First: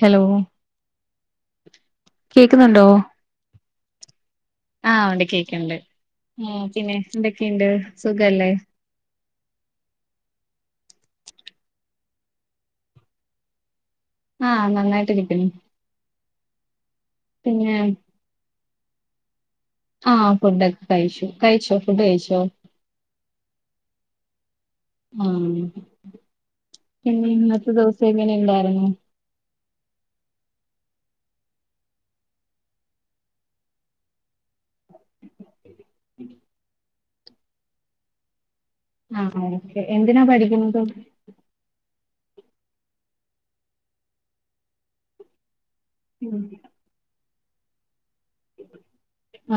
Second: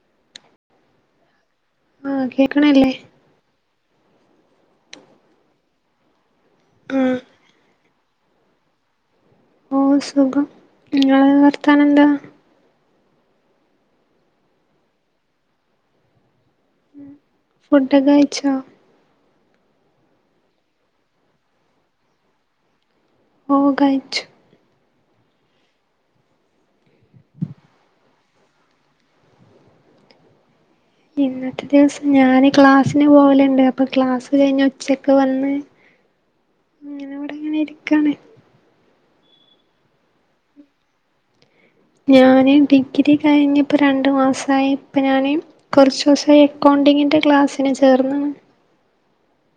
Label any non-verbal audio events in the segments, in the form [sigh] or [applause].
Hello. ആഹ് കോക്ക്ന്നുണ്ടോ കേക്കണില്ലേ ആ ഉണ്ട് കേക്ക്ണ്ട് ഏഹ്. പിന്നെ ആഹ് എന്തൊക്കേണ്ട്. സുഖല്ലെ. ഓ സുഖം. ഇങ്ങളെ വർത്താനം എന്താ. ആ നന്നായിട്ട് ഇരിക്ക്ണു. ഫുഡ്ഡൊക്കെ കഴിച്ചോ. ആ ഫുഡൊക്കെ കഴിച്ചു. കഴിച്ചൊ ഫുഡ് കഴിച്ചോ. ഓ കഴിച്ചു. ആഹ്. പിന്നെ ഇന്നത്തെ ദിവസം എങ്ങനെ ഇണ്ടായിരുന്നു. ഇന്നത്തെ ദിവസം ഞാന് ക്ലാസ്സിന് പോവല്ണ്ട്. അപ്പം ക്ലാസ് കഴിഞ്ഞ് ഉച്ചക്ക് വന്ന്. ഉം ഇങ്ങനെ ഇവിടെ ഇങ്ങനെ ഇരിക്കാണ്. ആഹ് ഓക്കെ. എന്തിനാ പഠിക്കുന്നത്. ഞാന് ഡിഗ്രി കഴിഞ്ഞ് ഇപ്പം രണ്ട് മാസായി ഇപ്പ ഞാന് കൊറച്ചൂസം എക്കൗണ്ടിങ്ങിൻ്റെ ക്ലാസ്സിന് ചേർന്ന്ണ്.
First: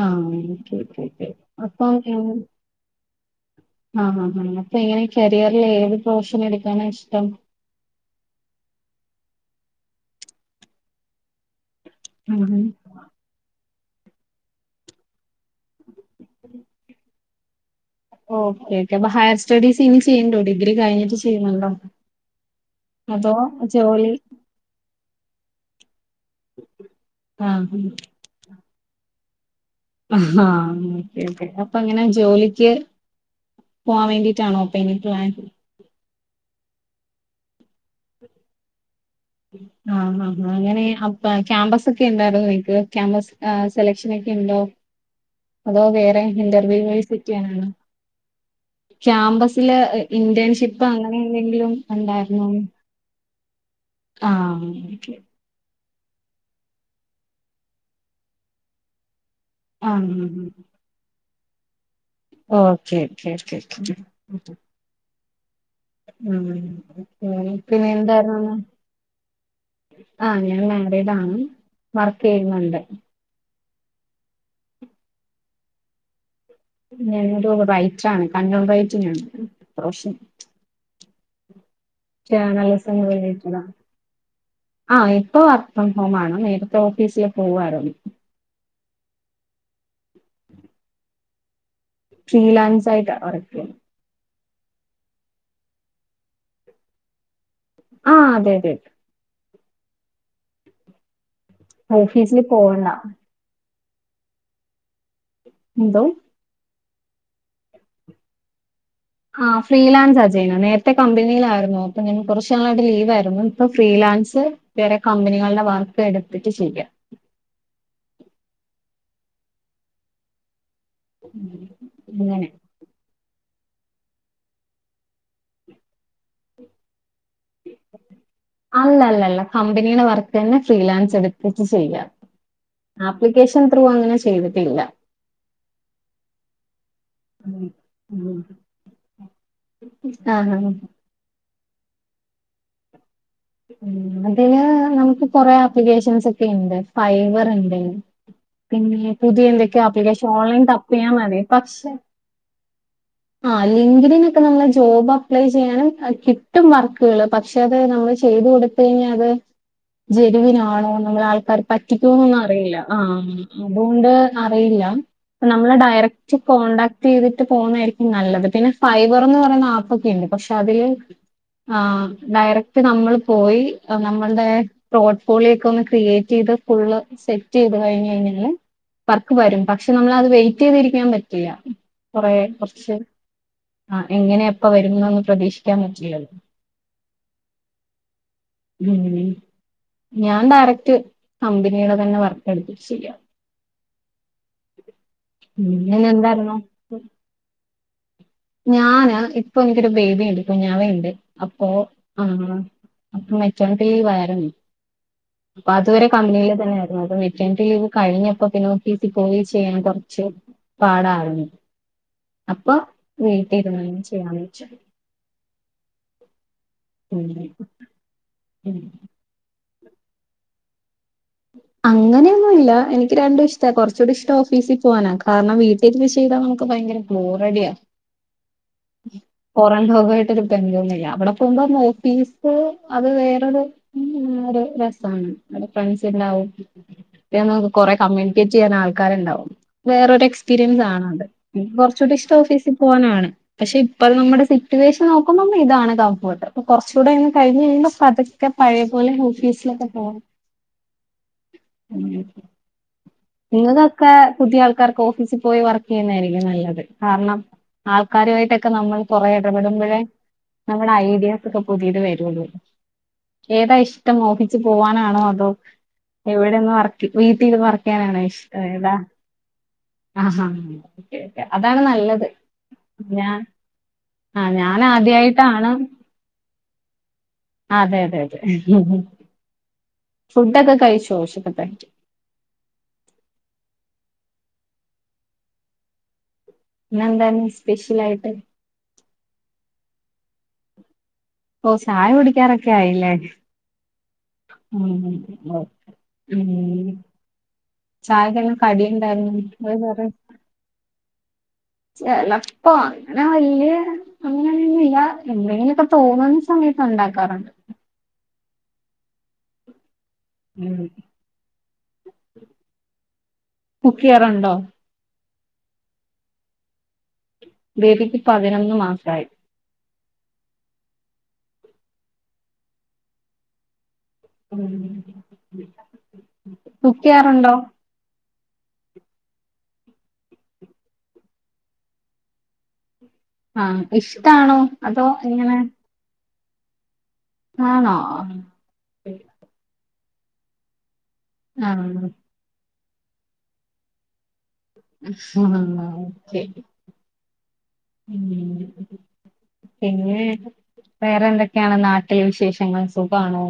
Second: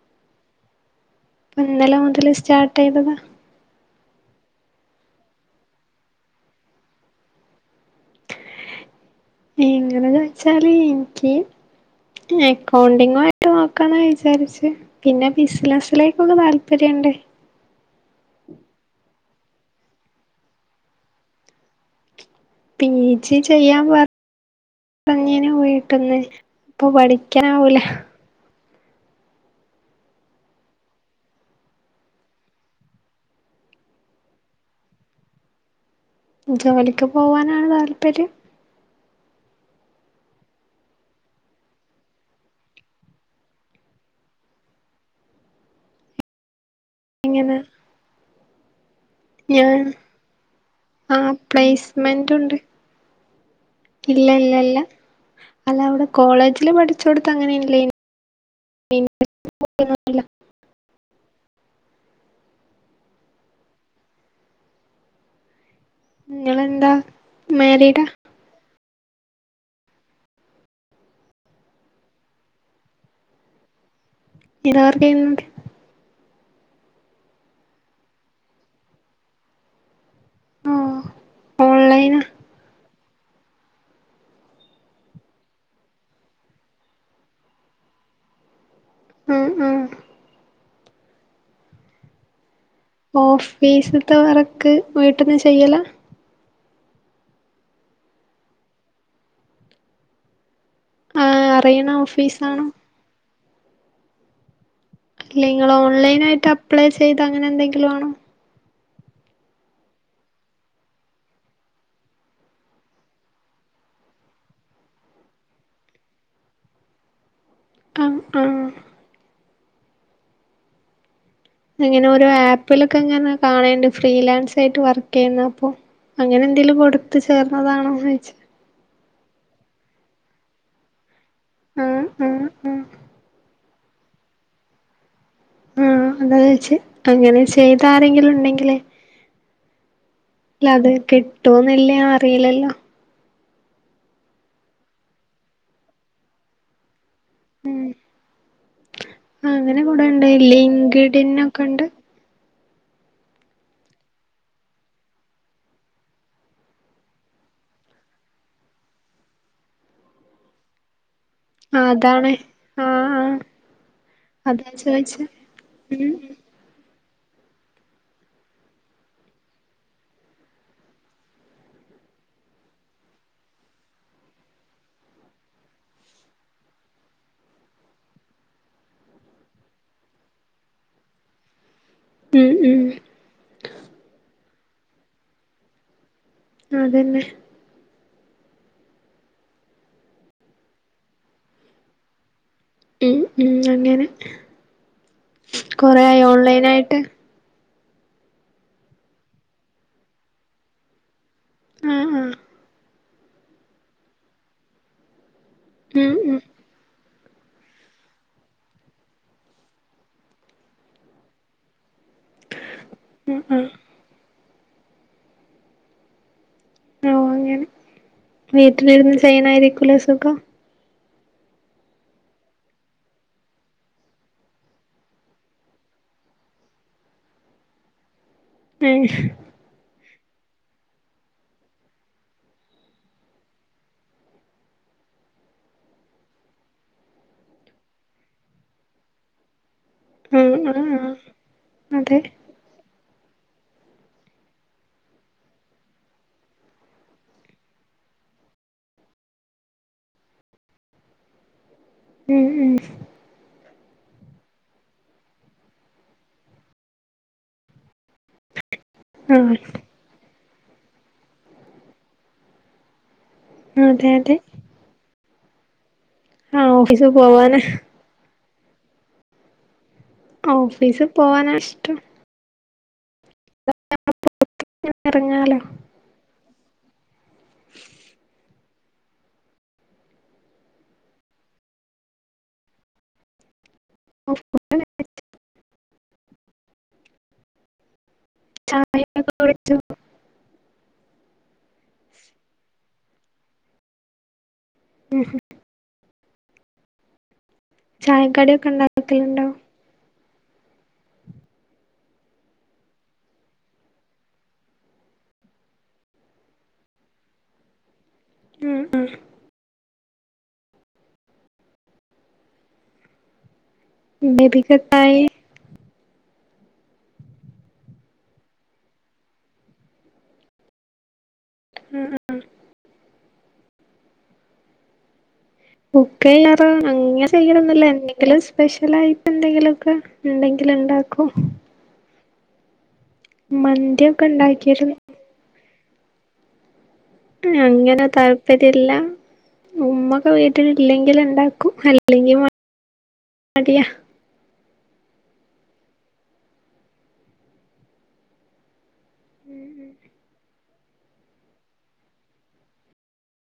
ആ ഒക്കെക്കെക്കെ ഇപ്പൊ അപ്പെ ഇന്നലെ മുതല് സ്റ്റാർട്ട് ചെയ്തതാ [unintelligible] ആ ആ ഹാ അപ്പേ [unintelligible] ഇങ്ങനെ കെരിയറ്ല് ഏത് പ്രൊഫഷൻ എടുക്കാനാണ് ഇഷ്ടം. എങ്ങനെന്ന്‌ വെച്ചാല് ഇൻക്ക്യ് എക്കൗണ്ടിങ് നോക്കാന്ന വിചാരിച്ചെ. പിന്നെ ബിസിനസിലേക്കെ താല്പര്യണ്ട്. ഓക്കെക്കെ. അപ്പ ഹയർ സ്റ്റഡീസ് ഇഞ്ഞ് ചെയ്യിണ്ടോ ഡിഗ്രി കഴിഞ്ഞിട്ട് ചെയ്യണൊ. എന്ത പി ജി ചെയ്യാൻ പറഞ്ഞ്. പഞ്ഞീനു വീട്ട്ന്ന്. ഇപ്പം പഠിക്ക്യാവൂല. ആഹ് ആഹ് പിന്നെ അപ്പങ്ങനെ ജോലിക്ക്. പോവാൻ വേണ്ടിട്ടാണോ ഇപ്പ ഇനി. നി പ്ലൻ ജോലിക്ക് പോകാനാണ് താല്പര്യം ആഹ് ആ അങ്ങനെ അ ക്യാമ്പസ് ഒക്കെ ഇണ്ടായിരുന്നു ഇക്ക് ക്യാമ്പസ് സെലക്ഷൻ ഒക്കെ ഇണ്ടോ. അതോ വേറെ ഇന്റർവ്യൂ വഴി സെറ്റ് ഇങ്ങനെ ചെയ്യാനാണൊ. ക്യാമ്പസില് ഞാൻ ഇന്റേൺഷിപ്പ് അങ്ങനെ ആ എന്തെങ്കിലും പ്ലേസ്മെന്റ് ഇണ്ടായിരുന്നോ ഇല്ലല്ലല്ല. ഓക്കെ അല്ല ഔടെ കോളേജില് പഠിച്ചെ കൊടുത്ത് അങ്ങനെല്ല ആഹ് ഉം ഓക്കെ ഓക്കെ ഓക്കെ ഉ നിങ്ങളെന്താ [unintelligible] പിന്നെ മാരീഡാ എന്തായിരുന്നു ആഹ് ഞാൻ മെരേഡാണ് വർക്ക് ചെയ്യുന്നുണ്ട് എന്തിനാ വർക്ക് ചെയ്യുന്നത് ഞാനൊരു റൈറ്റർ ആണ് കണ്ണൺ റൈറ്റിനാണ് റോഷിം ആഹ് ഓൺലൈൻ [unintelligible] നല്ലസമ്മയിക്കണം ആ ഇപ്പം വർക്ക് ഫ്രം ഹോമാണ് നേരത്തെ ഓഫീസില് പോവായിര്ന്ന് ഉം ഉം [unintelligible] വർക്ക് ചെയ്യുന്നെ ഓഫീസ്ത്തെ വർക്ക് വീട്ട്ന്ന് ചെയ്യലാ ആ അതെ അതെ ആഹ് അറിയണ ഓഫീസില് ഓഫീസാണോ പോവണ്ട എല്ലേ നിങ്ങൾ എന്തോ ഓൺലൈന ആയിട്ട് അപ്ലൈ ചെയ്ത് അങ്ങനെ എന്തെങ്കിലാണോ ആ ഫ്രീലാൻസ് ചെയ്യണേ നേരത്തെ കമ്പനിയിലായിരുന്നു അപ്പൊ ഞാൻ കുറച്ചു നാളായിട്ട് ലീവ് ആയിയിരുന്നു ഇപ്പൊ ഫ്രീലാൻസ് വേറെ കമ്പനികളുടെ വർക്ക് എടുത്തിട്ട് ചെയ്യാം അ ആ അങ്ങനെ ഓരോ ആപ്പിലൊക്കെ ഇങ്ങനെ കാണേണ്ട് ഫ്രീലാൻസ് ആയിട്ട് വർക്ക് ചെയ്യുന്ന അപ്പൊ അങ്ങനെ എന്തെങ്കിലും കൊടുത്തു ചേർന്നതാണോന്ന് ചോയിച്ചേ അല്ല അല്ല അല്ല കമ്പനിയുടെ വർക്ക്ന്നെ ഫ്രീലാൻസ് എടുത്തിട്ട് ചെയ്യ ആഹ് ആഹ് ആഹ് ആപ്ലിക്കേഷൻ ത്രവാം അങ്ങനെ ചെയ്തിട്ടില്ല ഉം അതാ ചോദിച്ച അങ്ങനെ ഉം ചെയ്ത ആരെങ്കിലും ഉം. ഉണ്ടെങ്കില് ആഹ് ഹഹാ കിട്ടോന്ന്ള്ള അറിയില്ലല്ലോ ഉം അതില് നമുക്ക് കൊറെ ആപ്ലിക്കേഷൻസ് ഒക്കെ ഉണ്ട് ഫൈവർ ഉണ്ട് പിന്നെ പുതിയ അങ്ങനെ എന്തൊക്കെയോ കൂടെണ്ട് ആപ്ലിക്കേഷൻ ഓൺലൈൻ തപ്പിയാ മതി ലിങ്കിടിനൊക്കെ ഉണ്ട് പക്ഷെ ആ ലിങ്ക്ട്നൊക്കെ നമ്മള് ജോബ് അപ്ലൈ ചെയ്യാനും കിട്ടും വർക്കുകള് പക്ഷെ അത് നമ്മള് ചെ ചെയ്ത് കൊടുത്തു കഴിഞ്ഞാല് അത് ജനുവിനാണൊ എന്നുള്ളത് ആഹ് അതാണ് പറ്റിക്കോന്ന് അറിയില്ല ആ ആഹ് ആഹ് അതുകൊണ്ട് അതാ അറിയില്ല ചോയിച്ചേ നമ്മള് ഉം ഡയറക്റ്റ് കോണ്ടടാക്ട് ചെയ്തിട്ട് പോകുന്നതായിരിക്കും നല്ലത് പിന്നെ ഫൈബർന്ന് പറയുന്ന ആപ്പ് ഒക്കെ ഉണ്ട് പക്ഷെ അതില് ആഹ് ഡയറക്റ്റ് നമ്മൾ പോയി നമ്മൾടെ പ്രോഡ്ഫോളിയേക്ക് ഒന്ന് ക്രിയേറ്റ് ചെയ്ത് ഫുള്ള് സെറ്റ് ചെയ്ത് കഴിഞ്ഞ് കഴിഞ്ഞ് ല്ലെ വർക്ക് വരും പക്ഷെ നമ്മള അത് വെയിറ്റ് ചെയ്തിരിക്കാൻ പറ്റില്ല കുറെ ഉം ഉം കൊറച്ച് ആ എങ്ങനെയ എപ്പ വരുന്നൊന്ന് പ്രതീക്ഷിക്കാൻ പറ്റില്ലല്ലോ അതന്നെ ഉം ഉം ഞാൻ ഡയറക്റ്റ് കമ്പനിയുടെ തന്നെ വർക്ക് എടുത്തു ശരിയാ ഉം ഉം അങ്ങനെ കൊറേ ആയോ പിന്നിലെന്തായിരുന്നു ഓൺലൈനായിട്ട് ഞാന് ഇപ്പൊ എനിക്കൊരു ബേബിയുണ്ട് കുഞ്ഞാവയുണ്ട് അപ്പൊ ആഹ് അപ്പം മെക്കാനിക്കൽ ലീവായിരുന്നു അപ്പൊ അതുവരെ ഉം ഉം കമ്പനിയിൽ തന്നെ ആയിരുന്നു അ ലീവ് കഴിഞ്ഞപ്പോ പിന്നെ ഓഫീസിൽ പോയി ചെയ്യാൻ കുറച്ച് പാടായിരുന്നു അപ്പൊ ഉം വീട്ടില് ഉം ഇരുന്ന് ചെയ്യാന്ന് വെച്ചു ഓ അങ്ങനെ ഉം വീട്ടിലിരുന്ന് ചെയ്യ് ണായിരിക്കൂം ലേ സുഖം അങ്ങനെയൊന്നുല്ല എനിക്ക് രണ്ടും ഇഷ്ട കുറച്ചുകൂടി ഇഷ്ടം ഓഫീസിൽ പോകാനാണ് കാരണം വീട്ടി വീട്ടില് ചെയ്താ നമ്മുക്ക് ഭയങ്കര ബോറടിയാ [unintelligible] പൊറം ലോകായിട്ട് ഒരു ബന്ധവുമില്ല അവിടെ [unintelligible] ഓഫീസ് അത് വേറൊരു ഉം ഒരു രസാണ് [unintelligible] ഫ്രണ്ട്സ് ഉണ്ടാവും പിന്നെ നമ്മുക്ക് കുറെ കമ്മ്യൂണിക്കേറ്റ് ചെയ്യാൻ ആൾക്കാര്ണ്ടാവും വേറൊരു ആ ആ ആ എക്സ്പീരിയൻസാണത് പിന്നെ കുറച്ചൂടി അതെ ഇഷ്ടം ഓഫീസിപോവാനാണ് പക്ഷേ ഇപ്പ നമ്മുടെ സിറ്റുവേഷൻ നോക്കുമ്പം ഇതാണ് കംഫോർട്ട് ഇപ്പ കൊറച്ച് കൂടെങ്ങ് കഴിഞ്ഞ്കഴിയുമ്പോ പത് ക്കെ പഴയപോലെ ഓഫീസിലൊക്കെ പോന്ന് ഉം [unintelligible] ഉം നിങ്ങൾക്കൊക്കെ പുതിയ ആൾക്കാർക്ക് ഓഫീസിപോയി വർക്ക് ചെയ്യുന്നായിരിക്കും നല്ലത് കാരണം ആൾക്കാരു ആയിട്ടൊക്കെ നമ്മള് ആ കുറേഎടപെടുമ്പോഴേ നമ്മ്ടെഐഡിയാസ്ക്കെ പുതിയത് വരുള്ളൂ ഏതാ അതെ ഇഷ്ടം അതെ ഓഫിസിൽ പോവാനാണോ അതോ ആ ഇവിടെന്ന് വർക്കി ഓഫീസിൽ വീട്ടീന്ന് പോവാന് വർ [unintelligible] ഇഷ്ടം ഏതാ ആഹ് ഓഫീസിൽ ആഹ് പോവാനാ അതാണ് ഇഷ്ടം നല്ലത് ഞാ ആഹ് ഇറങ്ങാലോ ഞാനാദ്യായിട്ടാണ് അതെ അതെ അതെ ഫുഡ്ഡൊക്കെ കഴിച്ചൊ ഉച്ചക്കത്തെ [unintelligible] ഇന്ന് എന്താണ് സ്പെഷ്യലായിട്ട്? [unintelligible] ഓ ചായകുടിക്കാറൊക്കെ ആയി ഇല്ലേ? [unintelligible] ചായക്കെ ചായക്കടിയൊക്കെ കടിയുണ്ടായ്രുന്നു ഉണ്ടാക്കലുണ്ടോ [unintelligible] ചെലപ്പോ അങ്ങനെവല്ല്യ അങ്ങനൊന്നും ഇല്ല എന്തെങ്കിലൊക്കെ തോന്നുന്ന സമയത്ത് ഉണ്ടാക്കാറുണ്ട് ഉം ഉം [inaudible] [unintelligible] ബേബിക്ക് പതിനൊന്ന് മാസായി. ഉം ഉം ഉം [unintelligible] കുക്ക് ചെയ്യാറുണ്ടോ എന്തെങ്കിലും സ്പെഷ്യലായിട്ട് എന്തെങ്കിലൊക്കെ ഇണ്ടെങ്കിൽ ഉണ്ടാക്കും ആഹ് മന്തിയൊക്കെ ഇഷ്ടാണോ ഉണ്ടാക്കിയിരുന്നു അതോ എങ്ങനെ? ആണോ അങ്ങനെ താല്പര്യം ഇല്ല ഉമ്മക്കെവീട്ടിലില്ലെങ്കില് ഉണ്ടാക്കും ആഹ് അല്ലെങ്കി മ മടിയാ [unintelligible] പിന്നെ വേറെന്തൊക്കെ ആണ് നാട്ടിൽ വിശേഷങ്ങൾ സുഖാണോ?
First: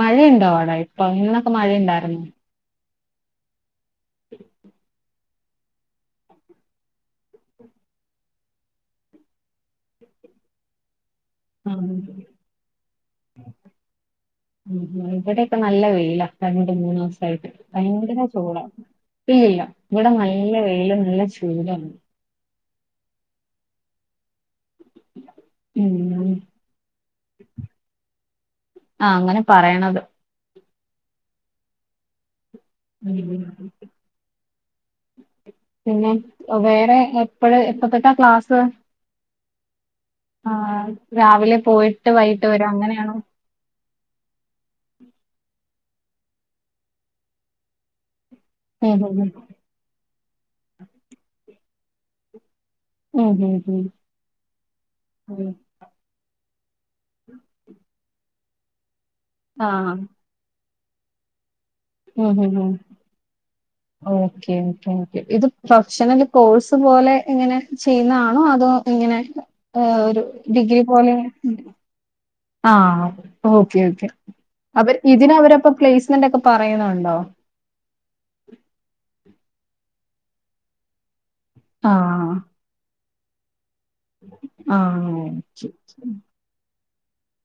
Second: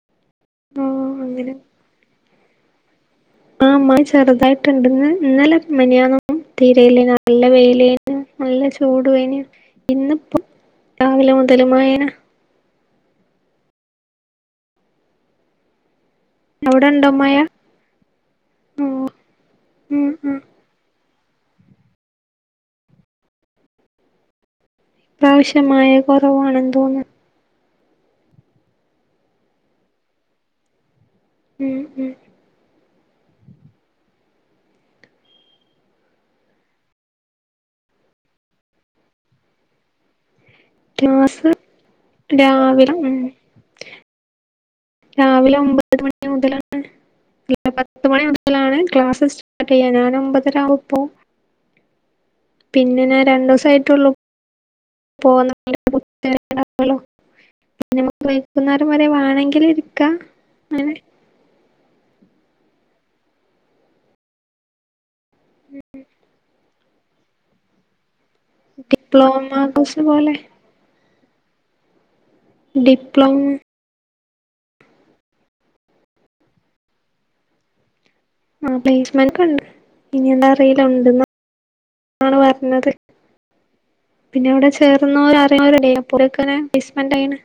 മഴയുണ്ടോ അവ്ടെ ഓ ഇപ്പം ഇന്നൊക്കെ അങ്ങനെ മഴയുണ്ടായ്രുന്നു ആഹ് മഴ ചെറുതായിട്ട് ഉണ്ട് ഇന്ന് ഇന്നലെ മെനഞ്ഞാന്നൊന്നും തീരെ ഇല്ല നല്ല വെയില് ആയിരുന്ന് നല്ല ചൂട് വെയില് ഇന്നിപ്പോ രാവിലെമുത ആഹ് ഇവിടെക്കെ നല്ല വെയിലാ രണ്ട് അവിടെ മൂന്ന് ഉണ്ടോ മഴ ദിവസായിട്ട് ഭയങ്കര ചൂടാ ഓ ഇല്ലില്ല ഉം ഇവിടെ ഉം നല്ല വെയിലും നല്ലചൂടാണ് ഇപ്രാവശ്യം മഴ ഉം കുറവാണെന്ന് തോന്ന് ആഹ് അങ്ങനെ പറയണത് ഉം ഉം ഉം പിന്നെ വേറെ എപ്പളാ എപ്പത്തൊട്ടാ ക്ലാസ് ആഹ് ക്ലാസ് രാവിലെ പോയിട്ട് വൈകിട്ട് വരും അങ്ങനെ രാവിലെ ആണോ ഉം രാവിലെ ഒമ്പത് മണി മുതലാണ് [unintelligible] പത്ത് മണി മുതലാണ് ഉം ഉം ഉം ക്ലാസ്സ് സ്റ്റാ ർട്ട് ചെയ്യണത് ഞാൻ ഒമ്പതര ആവുമ്പോ പോവും പിന്നെ ഞാൻ ഉം രണ്ട് ഉം ഉം. ദിസായിട്ടൊള്ളു ഉം പോന്നാ [inaudible] വൈകുന്നേരം വരെ വാണെങ്കിൽ ഇരി ആഹ് അങ്ങനെ ഉം ഉം ഉം ഓക്കെ ഓക്കെ ഓക്കെ ഇത് പ്രൊഫഷണൽ കോഴ്സ് പോലെ എങ്ങനെ ചെയ്യുന്നതാണോ അതോ ഇങ്ങനെ ഡിപ്ലോമ ഏ കോഴ്സ് ഒരു പോലെ ഡിഗ്രിപോലെ ആഹ് ഡിപ്ലോമ ഓഹ് ഓക്കെ ഓക്കെ അവര് ഇതിനവര് അപ്പൊ പ്ലേസ്മെന്റ് ഒക്കെ പറയണൊണ്ടോ ആഹ് പ്ലേസ്മെന്റൊക്കെ ഉണ്ട് ഇനി എന്താ അറിയില ആഹ് ഉണ്ടന്നാണ് പറഞ്ഞത് പിന്നെ അവടെ ആഹ് ചേർന്നോര് ആരൂല്ല ഓക്കെ [unintelligible] പ്ലെയ്സ്മെന്റ് ചെയ്യണേ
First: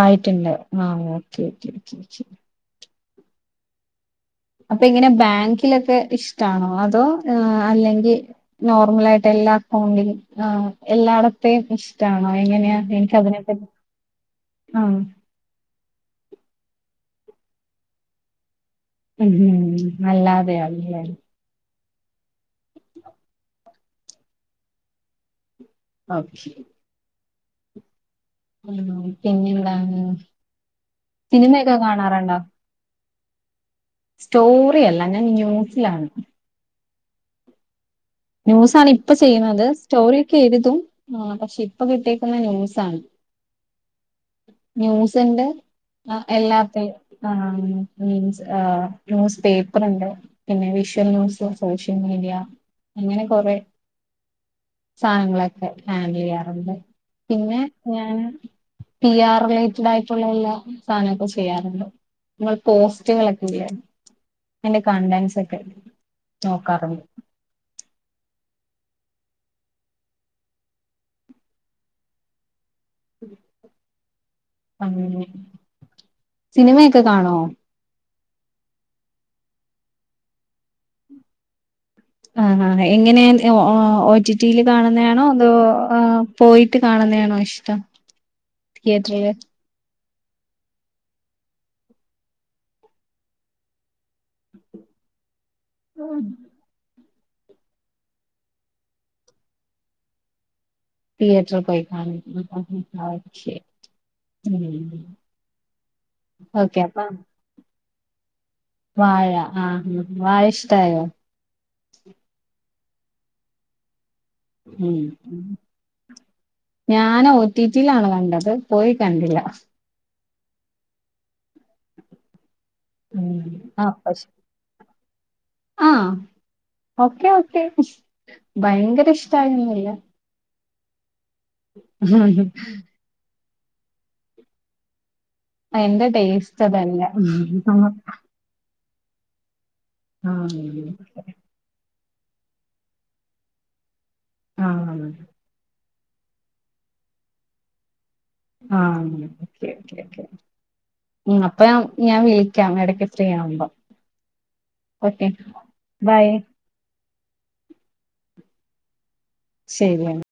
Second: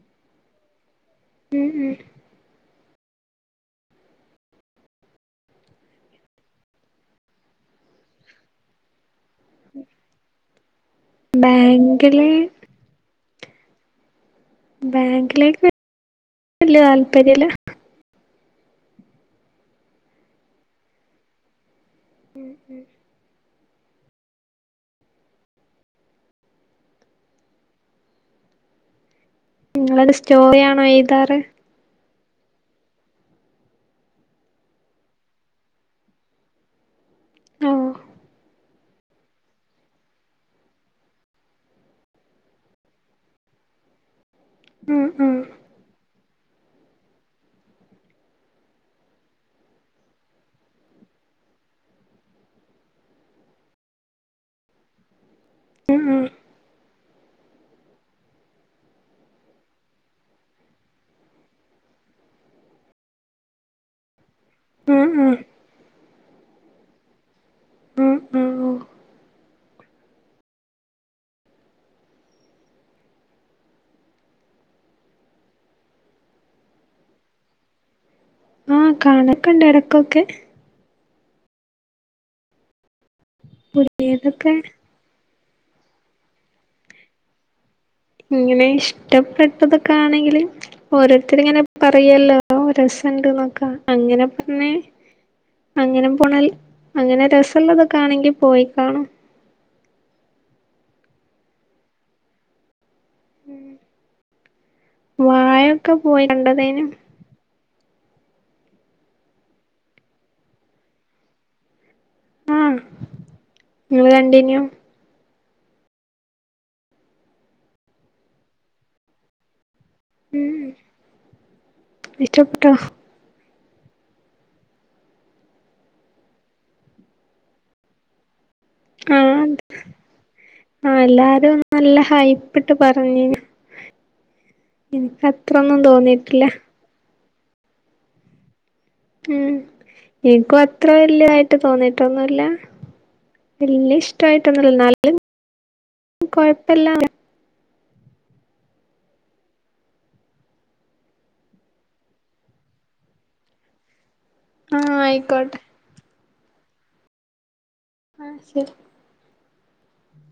ആയിട്ടുണ്ട് ആ ഓക്കെ ഉം ഓക്കെ ഉം. ഓക്കെ ഓക്കേ അപ്പൊ ഇങ്ങനെ ബാങ്കിലൊക്കെ ഇഷ്ട്ടാണോ അതോ അല്ലെങ്കി നോർമലായിട്ട് എല്ലാ അക്കൗണ്ടിലും ആഹ് എല്ലാടത്തേയും ബാങ്കില് ഇഷ്ട്ടാണോ എങ്ങനെയാ എനിക്കതിനെ [unintelligible] ബാങ്കിലേക്ക് വല്ല്യ താല്പര്യവില്ല ഉം ഉം അല്ലാതെ ആയി അല്ലേ ഓക്കെ ഉം പിന്നെന്താണ് നിങ്ങളത് സ്റ്റോറി ആണോ എഴുതാറ് സിനിമയൊക്കെ കാണാറുണ്ടോ സ്റ്റോറിയല്ല ഞാൻ ന്യൂസിലാണ് ഓ ന്യൂസാണ് ഇപ്പ ചെയ്യുന്നത് സ്റ്റോറിയൊക്കെ എഴുതും ആ പക്ഷെ ഇപ്പൊ കിട്ടിയേക്കുന്നെ ന്യൂസാണ് ഉം ഉം. ന്യൂസുണ്ട് അ ല്ലാത്തെ ആ മീൻസ് ആ ന്യൂസ് പേപ്പറൊണ്ട് പിന്നെ വിഷ്വൽ ന്യൂസ് സോഷ്യൽ മീഡിയ അങ്ങനെ കൊറേ സാധനങ്ങളൊക്കെ ഉം ഹാൻഡിൽ ഉം. ചെയ്യാറുണ്ട് പിന്നെ ഞാന് പി ആർ റിലേറ്റെഡ് ആയിട്ടുള്ള എല്ലാ സാധനൊക്കെ ചെയ്യാറുണ്ട് ഇങ്ങൾ പോസ്റ്റുകളൊക്കെ [unintelligible] അയന്റെ ഉം ഉം. കണ്ടന്റ്സൊക്കെ നോക്കാറുണ്ട് ഉം ഉം. ഓ [inaudible] അങ്ങനെ സിനിമയൊക്കെ കാണുവോ ആഹ് കാണൊക്കെയുണ്ട് എടക്കൊക്കെ ആഹ് ആഹ് ആഹ് എങ്ങനെ ഒ റ്റി പുതിയതൊക്കെ റ്റിയിൽ കാണ ന്നെയാണോ അതോ ആ പോയിട്ട് കാണുന്നെയാണോ ഇഷ്ടം ഇങ്ങനെ തിയേറ്ററില് ഇഷ്ടപ്പെട്ടതൊക്കെ ആണെങ്കില് ഓരോത്തർ ഇങ്ങനെ പറയല്ലോ ഓ രസൊണ്ടെന്നൊക്കാ അങ്ങനെ പറഞ്ഞ് അങ്ങനെ പോണേൽ അങ്ങനെ രെസവുള്ളതൊക്കെ ആണെങ്കി പോയി കാണും തീയറ്റർ പോയി കാണും [unintelligible] ശരി ഉം വാഴൊക്കെ പോയി ഓക്കെ കണ്ടതേനു അപ്പൊ വാഴ ആഹ് വാഴ ഇഷ്ടായോ ആഹ് ഇങ്ങള് കണ്ടിനോ ഉം, ഉം ഞാനോ റ്റി റ്റി ലാണ് കണ്ടത് പോയികണ്ടില്ല. ഉം ഇഷ്ട്ടപ്പെട്ടോ? ഉം അ പശെ ആഹ് അപ്പൊ ഓക്കെ ഭയങ്കര ആഹ് ഇഷ്ട്ടാണെന്ന് പറയാം. ആഹ് എല്ലാരും ന്നല്ല ഹൈപ്പ് ഇട്ട് പർഞ്ന്. ഇൻക്കത്- അയ്ന്റെ ടേസ്റ്റതല്ല ഹ് ഹ് ഉം ഇൻക്കും അത്ര ആഹ് വെല്ല്യആ ട്ട് തോന്നീട്ടൊന്നുല്ല, വെല്ല്യ ഇഷ്ട്ടായിട്ടൊന്നുല്ല ആഹ് എന്നാലും. ത് കൊഴപ്പല്ല വെ- ആഹ് അങ്ങനെ ഒക്കെ, ഒക്കെ, ഒക്കെ ഉ അപ്പം ഞാ വിളിക്കാം എടക്കെ ഫ്രീ ആവുമ്പൊ. ആഹ് ഒക്കെ ആയിക്കോട്ടെ ബൈ ആ ശരി. ശരി ആ